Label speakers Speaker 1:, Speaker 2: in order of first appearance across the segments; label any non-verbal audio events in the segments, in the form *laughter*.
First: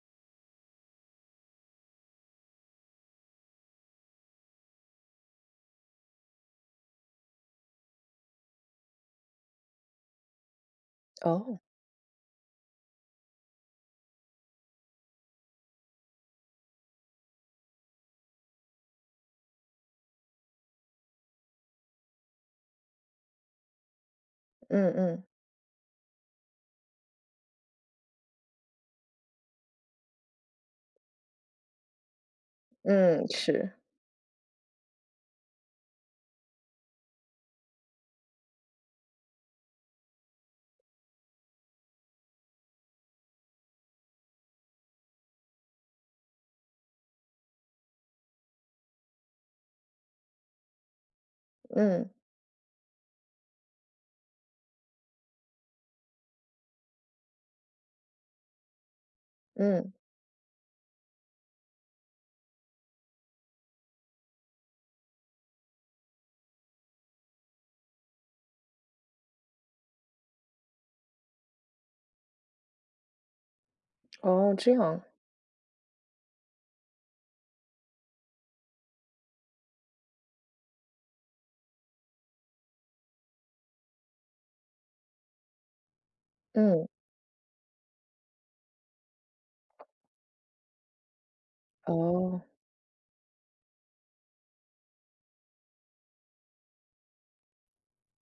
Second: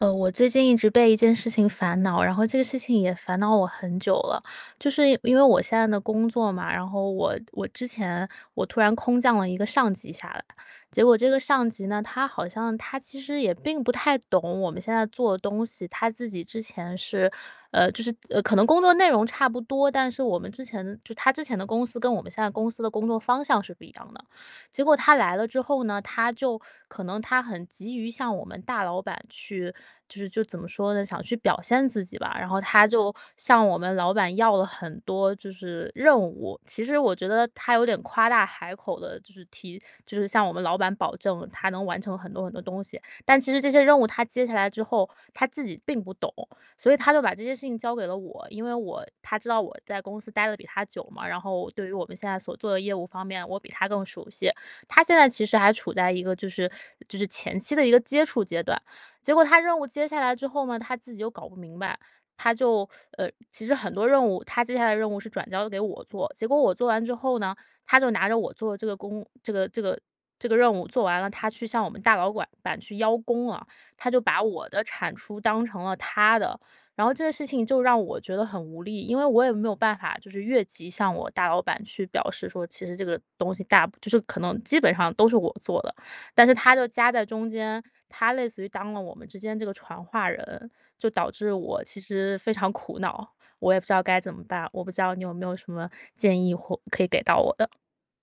Speaker 1: 呃，我最近一直被一件事情烦恼，然后这个事情也烦恼我很久了。就是因为我现在的工作嘛，然后我我之前我突然空降了一个上级下来，结果这个
Speaker 2: 哦。
Speaker 1: 上级呢，他好像他其实也并不太懂我们现在做的东西，他自己之前是，呃，就是呃，可能工作内容差不多，但是我们之前就他之前的公司，跟我们现在公司的工作方向是不一样的。结
Speaker 2: 嗯，
Speaker 1: 果他
Speaker 2: 嗯。
Speaker 1: 来了之后呢，他就可能他很急于向我们大老板去，就是就怎么说呢，想去表现自己吧。然后他就
Speaker 2: 嗯，
Speaker 1: 向
Speaker 2: 是。
Speaker 1: 我们老板要了很多，就是任务，其实我觉得，他有点夸大海口的就是提就是向我们老板保证他能完成很多很多东西。但其实这些任务他接下来之后，他自己并不懂，所以他就把这些事情交给了我，因为我他知道我在公司待的比他久嘛，然后对于我
Speaker 2: 嗯。
Speaker 1: 们现在所做的业务方面，我比他更熟悉。他现在其实还处在一个就是，*sucks teeth* 就是前期的一个接触阶段。结果他任务
Speaker 2: 嗯。
Speaker 1: 接下来之后呢，他自己又搞不明白，他就，呃其实很多任务，他接下来的任务是转交给我做，结果我做完之后呢，他就拿着我做这个工这个这个这个任务，做完了，他去向我们大老板板去邀功啊，他就把
Speaker 2: 哦，
Speaker 1: 我
Speaker 2: 这
Speaker 1: 的
Speaker 2: 样。
Speaker 1: 产出当成了他的。然后这个事情就让我觉得很无力，因为我也没有办法，就是越级向我大老板去表示说，其实这个东西大部就是可能，基本上都是我做的，但是他就
Speaker 2: 嗯。
Speaker 1: 夹在中间，他类似于当了我们之间这个传话人，就导致我其实
Speaker 2: 哦。
Speaker 1: 非常苦恼，我也不知道该怎么办。我不知道你有没有什么建议或可以给到我的？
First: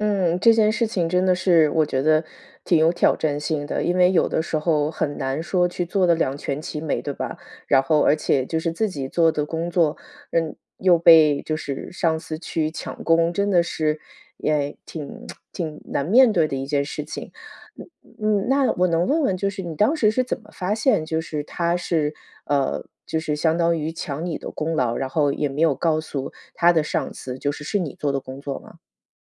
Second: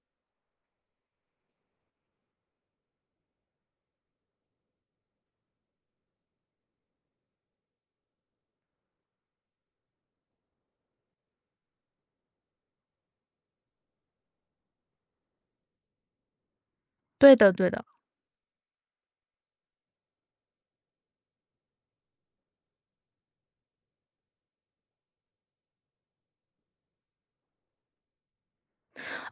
Speaker 2: 嗯，这件事情真的是，我觉得挺有挑战性的，因为有的时候很难说去做得两全其美，对吧？然后而且就是自己做的工作，嗯，又被就是上司去抢功，真的是也挺，*tsk* 挺难面对的一件事情。
Speaker 1: 对的，对的。
Speaker 2: 嗯，那我能问问，就是你当时是怎么发现，就是他是，呃，就是相当于抢你的功劳，然后也没有告诉他的上司，就是是你做的工作吗？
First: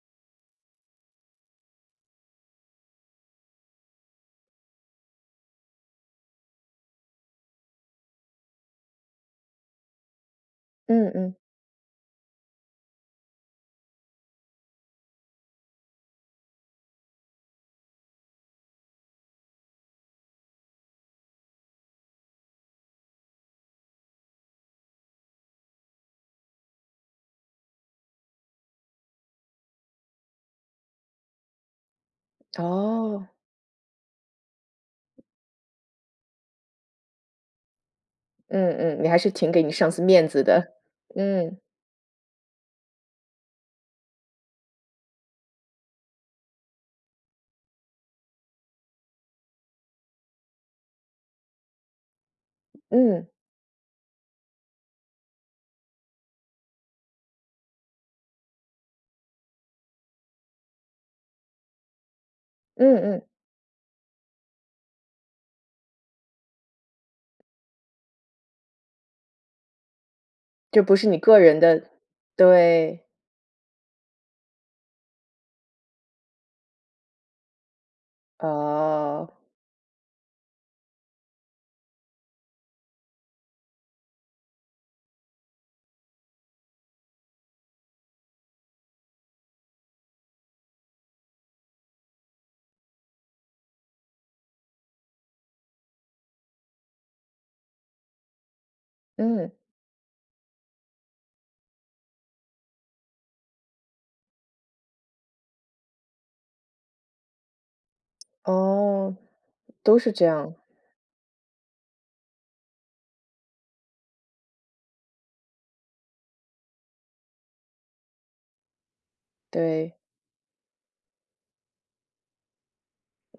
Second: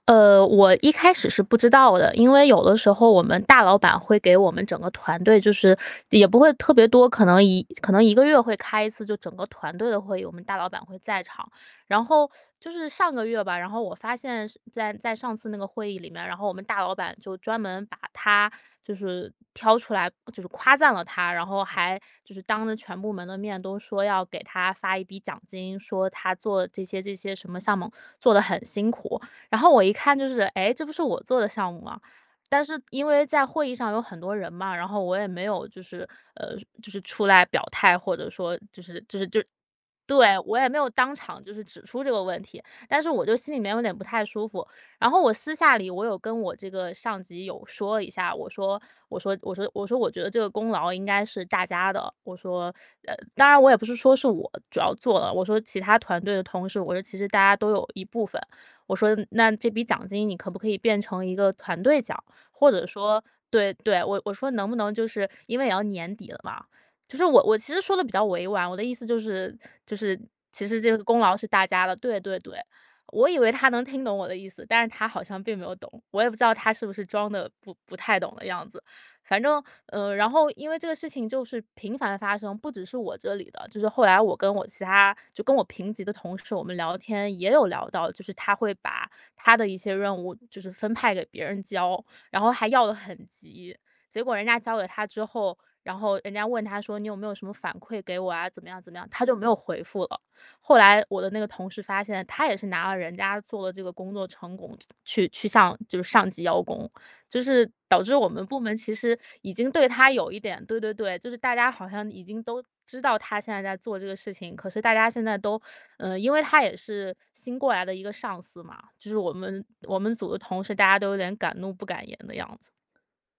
Speaker 1: 呃，我一开始是不知道的，因为有的时候我们大老板，会给我们整个团队就是 *sucks teeth* 也不会特别多，可能1可能1个月会开1次就整个团队的会议，我们大老板会
Speaker 2: 嗯，
Speaker 1: 在
Speaker 2: 嗯。
Speaker 1: 场。然后 *sucks teeth* 就是上个月吧，然后我发现是在在上次那个会议里面儿，然后我们大老板就专门把他，就是挑出来，就是夸赞了他，然后还，就是当着全部门的面，都说要给他发一笔奖金，说他做这些这些什么项目，做得很辛苦。然后我一看就是，诶，这不是我做的项目吗？但是因为
Speaker 2: 哦。
Speaker 1: 在会议上有很多人嘛，然后我也没有就是，呃，就是出来表态，或者说就
Speaker 2: 嗯
Speaker 1: 是
Speaker 2: 嗯，你还
Speaker 1: 就是
Speaker 2: 是
Speaker 1: 就
Speaker 2: 挺给你上司面
Speaker 1: 对，
Speaker 2: 子
Speaker 1: 我也
Speaker 2: 的。
Speaker 1: 没有当场就
Speaker 2: 嗯。
Speaker 1: 是指出这个问题。但是我就心里面有点不太舒服，然后我私下里，我有跟我这个上级有说一下，我说，我说我说我说我觉得这个功劳应该是大家的。我说，*sucks teeth* 呃
Speaker 2: 嗯。
Speaker 1: 当然我也不是说是我主要做了，我说其他团队的同事，我说其实大家都有一部分，我说那这笔奖金你可不可以变成一个团队奖，或者
Speaker 2: 嗯嗯。
Speaker 1: 说对，对，我我说能不能就是因为也要年底了嘛，就是我我其实说得比较委婉，我的意思就是，就是其实
Speaker 2: 就
Speaker 1: 这
Speaker 2: 不
Speaker 1: 个
Speaker 2: 是你
Speaker 1: 功劳
Speaker 2: 个
Speaker 1: 是
Speaker 2: 人
Speaker 1: 大
Speaker 2: 的
Speaker 1: 家的。对对对，
Speaker 2: 对。
Speaker 1: 我以为他能听懂我的意思，但是他好像并没有懂。我也不知道他是不是装得不-不太懂的样子。
Speaker 2: 哦。
Speaker 1: 反正，呃，然后因为这个事情就是频繁地发生，不只是我这里的，就是后来我跟我其他就跟我平级的同事，我们聊天也有聊到，就是他会把他的一些任务，就是分派给别人交，然后还要得很急，结果人家交给他之后，然后人家问他说：“你有没有什么反馈给我啊？”，怎么样怎么样，他就没
Speaker 2: 嗯。
Speaker 1: 有回复了。后来我的那个同事发现，他也是拿了人家做的这个工作成果去去上就是上级邀功，就是导致我们部门，其
Speaker 2: 哦，
Speaker 1: 实 *sucks teeth* 已经对
Speaker 2: 都是
Speaker 1: 他
Speaker 2: 这
Speaker 1: 有一
Speaker 2: 样。
Speaker 1: 点对对对，就是大家好像已经都知道他现在在做这个事情，可是大家现在都 *sucks teeth* 嗯，因为他也是新过来的一个上司嘛，就是我们
Speaker 2: 对。
Speaker 1: 我们组的同事，大家都有点敢怒不敢言的样子。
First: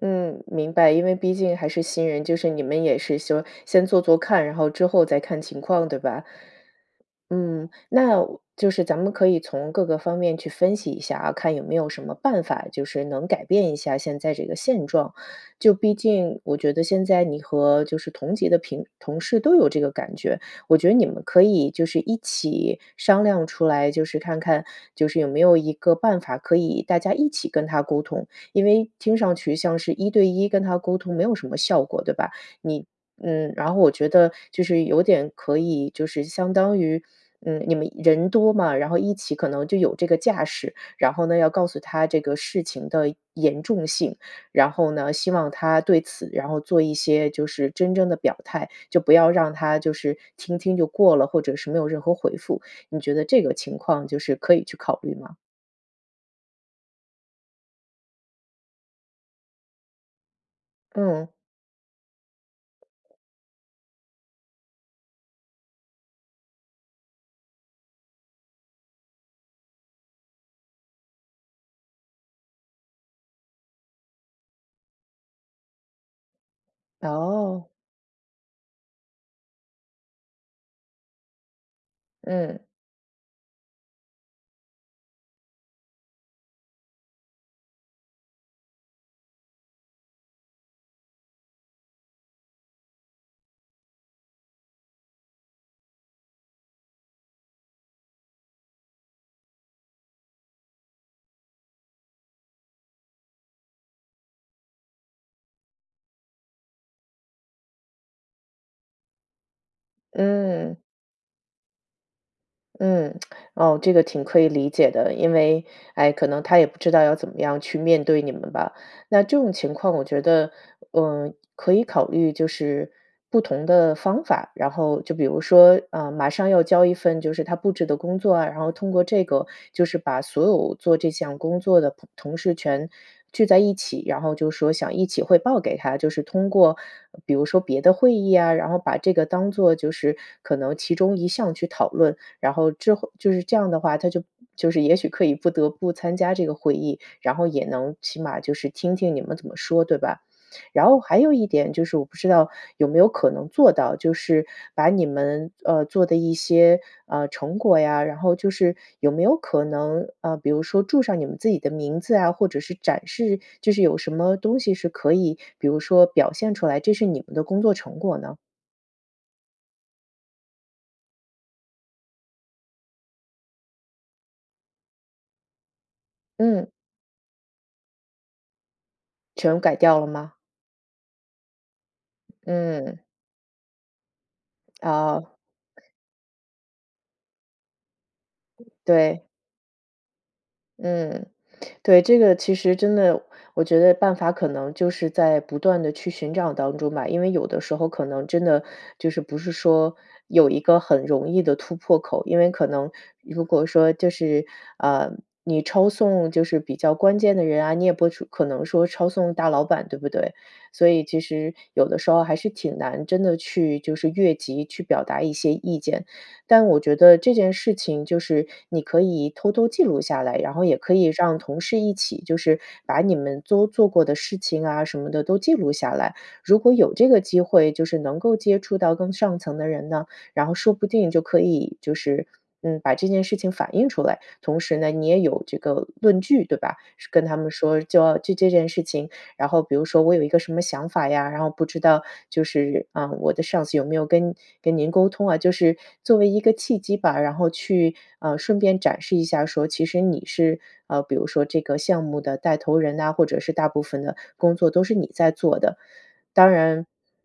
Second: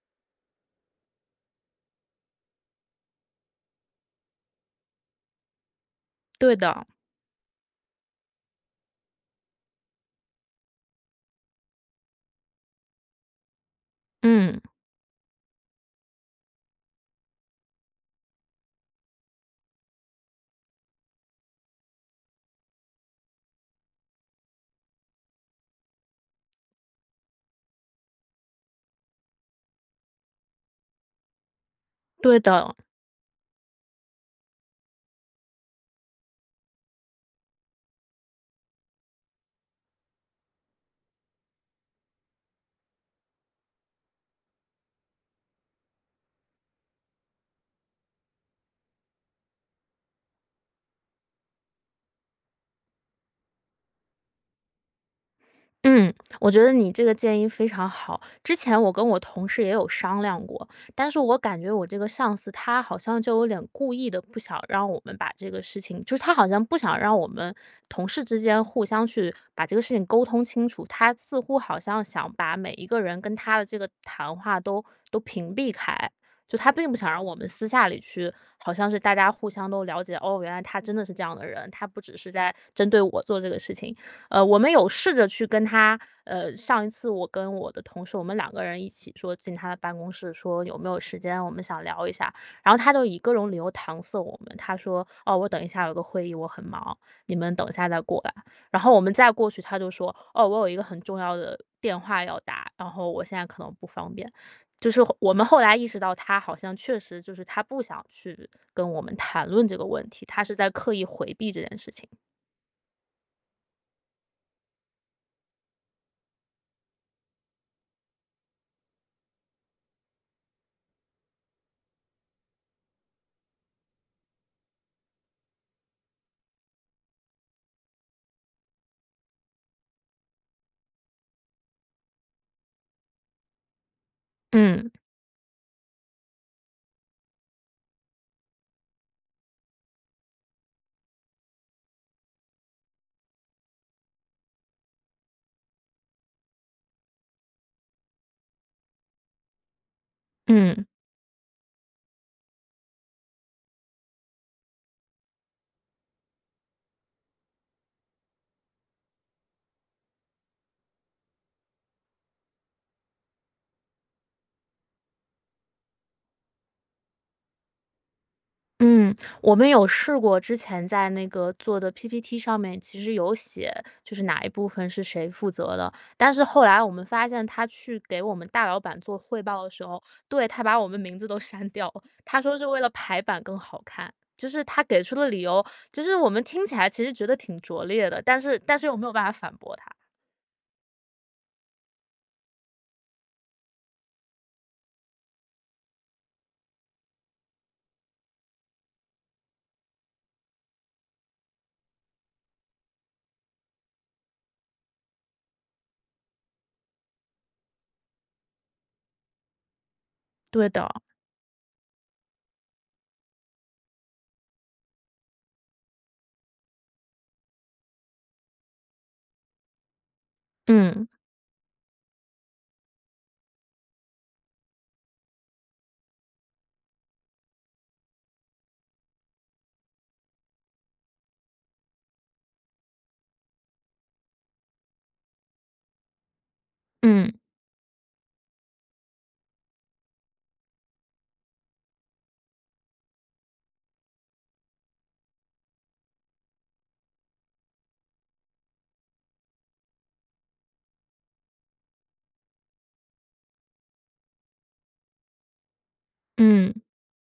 Speaker 2: 嗯，明白，因为毕竟还是新人，就是你们也是说，先做做看，然后之后再看情况，对吧？
Speaker 1: 对的。
Speaker 2: 嗯，那我就是咱们可以从各个方面去分析一下啊，看有没有什么办法，就是能改变一下现在这个
Speaker 1: 嗯。
Speaker 2: 现状。就毕竟我觉得现在你和就是同级的平同事都有这个感觉，我觉得你们可以就是一起商量出来，就是看看，就是有没有一个办法，可以大家一起跟他沟通。因为听上去像是一对一跟他沟通没有什么效果，对吧？
Speaker 1: 对的。
Speaker 2: 你嗯，然后我觉得就是有点，可以，就是相当于，嗯，你们人多嘛，然后一起可能就有这个架势，然后呢，要告诉他这个事情的严重性，然后呢，希望他对此，然后做一些就是真正的表态，就不要让他就是听听就过了，或者是没有任何回复。你觉得这个情况，就是可以去考虑吗？
Speaker 1: 嗯，我觉得你这个建议非常好。之前我跟我同事也有商量过，但是
Speaker 2: 嗯。
Speaker 1: 我感觉我这个上司，他好像就有点故意的不想让我们把这个事情就是他好像不想让我们同事之间，互相去把这个事情沟通清楚。他似乎好像想把每一个人跟他的这个谈话都，都屏蔽开，就他并不想让我们私
Speaker 2: 哦。
Speaker 1: 下里去好像是大家互相都了解，哦，原来他真的是这样的人，他不只是在
Speaker 2: 嗯。
Speaker 1: 针对我做这个事情。呃，我们有试着去跟他呃，上一次我跟我的同事我们2个人一起说进他的办公室说：“有没有时间我们想聊一下？”然后他就以各种理由搪塞我们，他说：“哦，我等一下有个会议，我很忙，你们等一下来过来。”然后我们再过去，他就说：“哦，我有一个很重要的电话要打，”然后，“我现在可能不方便。”就是后我们后来意识到他好像确实，就是他不想去跟我们谈论这个问题，他是在
Speaker 2: 嗯。
Speaker 1: 刻意回避这件事情。
Speaker 2: 嗯，*smacks lips* 哦，这个挺可以理解的，因为，哎，可能他也不知道要怎么样去面对你们吧。那这种情况我觉得，嗯，可以考虑就是不同的方法，然后就比如说，嗯，马上要交一份就是他布置的工作啊，然后通过这个，就是把所有做这项工作的朋同事全聚在一起，然后就说
Speaker 1: 嗯。
Speaker 2: 想一起汇报给他。就是通过，比如说别的会议呀，然后把这个当做就是可能其中一项去讨论。然后之后就是这样的话，他就就是也许可以不得不参加这个会议，然后也能起码就是听听你们怎么说，对吧？
Speaker 1: 嗯。
Speaker 2: 然后还有一点，就是我不知道有没有可能做到，就是把你们，呃，做的一些，呃，成果呀，然后就是有没有可能，呃，比如说注上你们自己的名字啊，或者是展示，就是有什么东西是可以，比如说表现出来，这是你们的工作成果呢？
Speaker 1: 嗯，我们有试过之前在那个做的 PPT 上面其实有写，就是哪一部分是谁负责的。但是后
Speaker 2: 嗯。
Speaker 1: 来我们发现，他去给我们大老板做汇
Speaker 2: 全
Speaker 1: 报的
Speaker 2: 改
Speaker 1: 时
Speaker 2: 掉
Speaker 1: 候
Speaker 2: 了吗？
Speaker 1: 对，他把我们名字都删掉了。他说是为了
Speaker 2: 嗯。
Speaker 1: 排版更好看，就是他
Speaker 2: *smacks lips*
Speaker 1: 给出的
Speaker 2: 哦。
Speaker 1: 理由，就是我们听起来其实觉得挺拙劣的，但是，但是我没有
Speaker 2: 对。
Speaker 1: 办法反驳他。
Speaker 2: 嗯，对，这个其实真的，我觉得办法可能就是在不断地去寻找当中吧。因为有的时候可能真的，就是不是说有一个很容易的突破口，因为可能，如果说就是，呃，你抄送就是比较关键的人啊，你也不是可能说抄送大老板，对不对？
Speaker 1: 对
Speaker 2: 所
Speaker 1: 的。
Speaker 2: 以其实有的时候还是挺难真的去就是越级去表达一些意见。但我觉得这件事情就是，你可以偷偷记录下来，然后也可以
Speaker 1: 嗯。
Speaker 2: 让同事一起，就是把你们都做过的事情啊，什么的都记录下来。如果有这个机会，就是能够接触到更上层的人呢，然后说不定就可以就是，嗯，把这件事情反映出来，同时呢，你也有这个论据，对吧？是跟
Speaker 1: 嗯。
Speaker 2: 他们说，娇就这件事情，然后比如说我有一个什么想法呀，然后不知道就是，嗯，我的上司有没有跟跟您沟通啊，就是作为一个契机吧，然后去，嗯，顺便展示一下，说其实你是，啊，比如说这个项目的带头人呐，或者是大部分的工作都是你在做的。当
Speaker 1: 嗯。
Speaker 2: 然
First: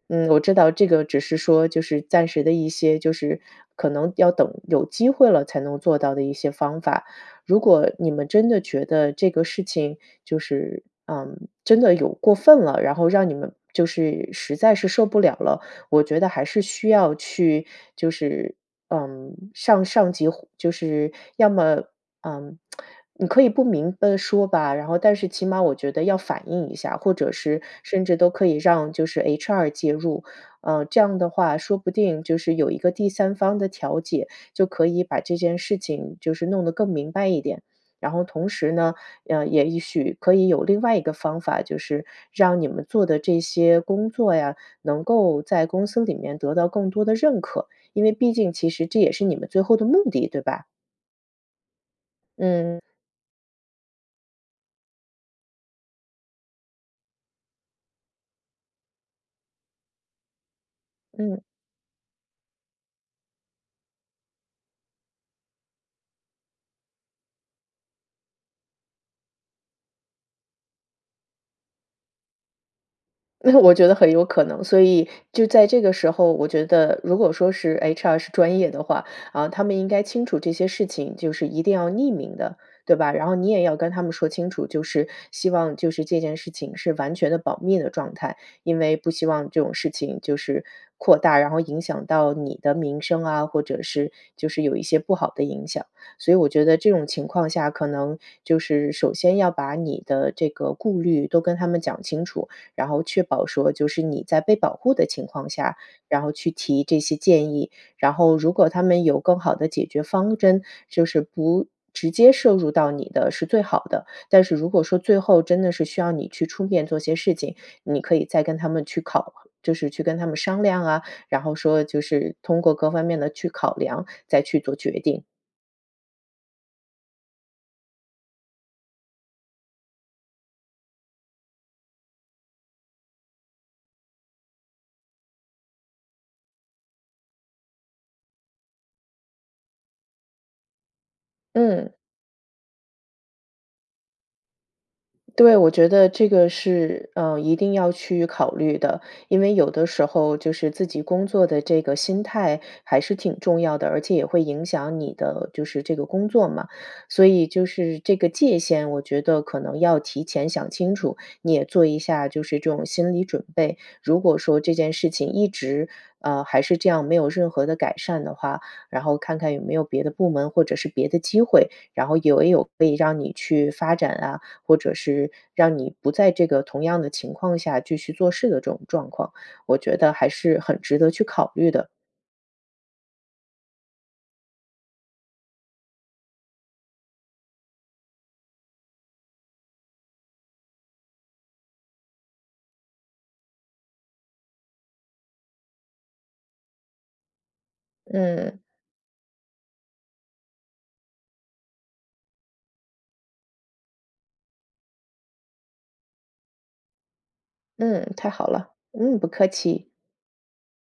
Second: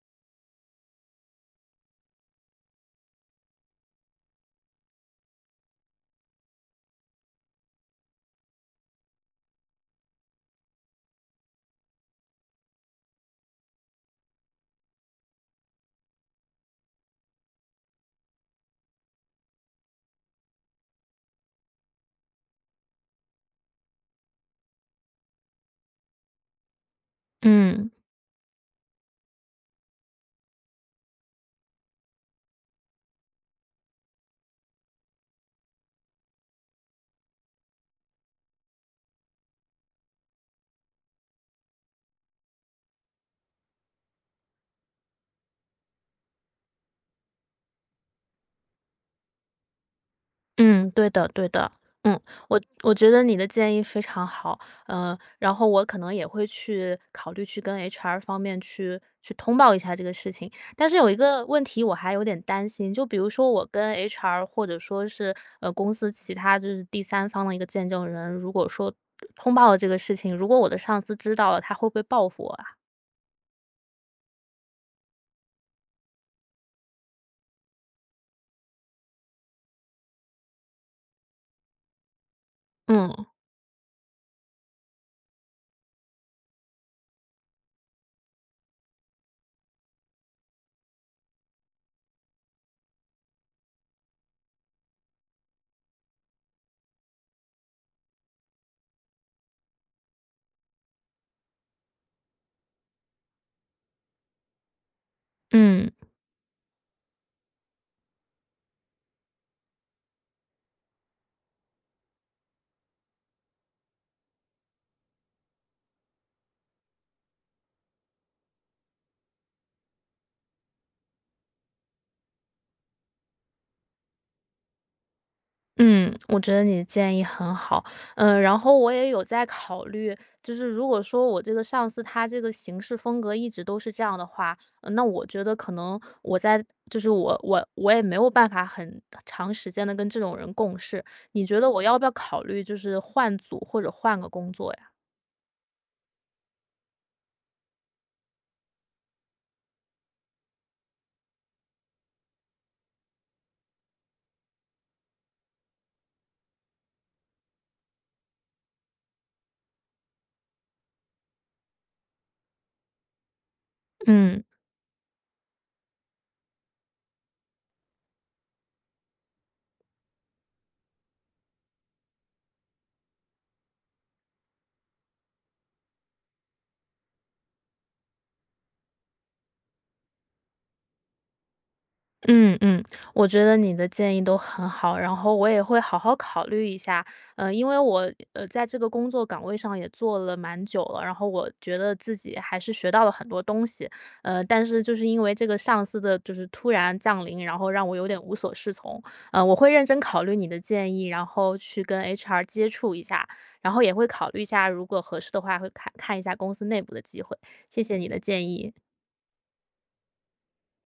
Speaker 2: 嗯，我知道这个只是说，就是暂时的一些，就是可能要等有机会了，才能做到的一些方法。如果你们真的觉得这个事情，就是，嗯，真的有过分了，然后让你们就是实在是受不了了，我觉得还是需要去，就是，嗯，向上级就是，要么，嗯，*smacks lips* 你可以不明白说吧，然后但是起码我觉得，要反映一下，或者是
Speaker 1: 嗯。
Speaker 2: 甚至都可以让就是 HR 介入。嗯，这样的话，说不定就是有一个第三方的调解，就可以把这件事情，就是弄得更明白一点。然后同时呢，嗯，也一许可以有另外一个方法，就是让你们做的这些工作呀，能够在公司里面得到更多的认可，因为毕竟其实这也是你们最后的目的，对吧？
Speaker 1: 嗯，对的，对的。嗯。我
Speaker 2: 嗯。
Speaker 1: 我觉得你的建议非常好，呃，然后我可能也会去，考虑去跟 HR 方面去去通报一下这个事情。但是有一
Speaker 2: 嗯。
Speaker 1: 个问题我还有点担心，就比如说我跟 HR 或者说是，呃，公司其他，就是第三方的一个见证人，如果说通报了这个事情，如果我的上司知道了，他会不会报复我啊？
Speaker 2: 那我觉得很有可能，所以就在这个时候，我觉得如果说是，HR 是专业的话，啊，他们应该清楚这些事情，就是一定要匿名的，对吧？然
Speaker 1: 嗯。
Speaker 2: 后你也要跟他们说清楚，就是希望就是这件事情是完全的保密的状态，因为不希望这种事情就是扩大，然后影响到你的名声啊，或者是就是有一些不好的影响。所以我觉得这种情况下，可能就是首先要把你的这个顾虑都跟他们讲清楚，然后确保说就是你在被保护的情况下，
Speaker 1: 嗯。
Speaker 2: 然后去提这些建议。然后如果他们有更好的解决方针，就是不直接涉入到你的是最好的。但是如果说最后真的是需要你去出面做些事情，你可以再跟他们去考就是去跟他们商量啊，然后说就是通过各方面地去考量，再去做决定。
Speaker 1: 嗯，我觉得你的建议很好，呃，然后我也有在考虑，就是如果说我这个上司，他这个行事风格一直都是这样的话，呃，那我觉得可能我在就是我我我也没有办法很长时间地跟这种人共事。你觉得我
Speaker 2: 嗯。
Speaker 1: 要不要考虑，就是换组或者换个工作呀？
Speaker 2: 对，我觉得这个是，呃，一定要去考虑的，因为有的时候，就是自己工作的这个心态还是挺重要的，而且也会影响你的就是这个工作嘛。所以就是这个界限，我觉得可能要提前想清楚，你也做一下就是这种心理准备。如果
Speaker 1: 嗯。
Speaker 2: 说这件事情一直，呃，还是这样，没有任何的改善的话，然后看看有没有别的部门或者是别的机会，然后有没有可以让你去发展啊，或者是让你不在这个同样的情况下，继续做事的这种状况，我觉得还是很值得去考虑的。
Speaker 1: 嗯，嗯，我觉得你的建议都很好，然后我也会好好考虑一下。呃，因为我，呃，在这个工作岗位上也做了蛮久了，然后我觉得自己还是学到了很多东西，呃，但是就是因为这个上司的就是突然降临，然后让我有点无所
Speaker 2: 嗯。
Speaker 1: 适从，呃，我会认真考虑你的建议，然后去跟 HR 接触一下，然后也会考虑一下，如果合适的话会看看一下公司内部的机会，谢谢你
Speaker 2: 嗯，
Speaker 1: 的
Speaker 2: 太好
Speaker 1: 建议。
Speaker 2: 了，嗯，不客气。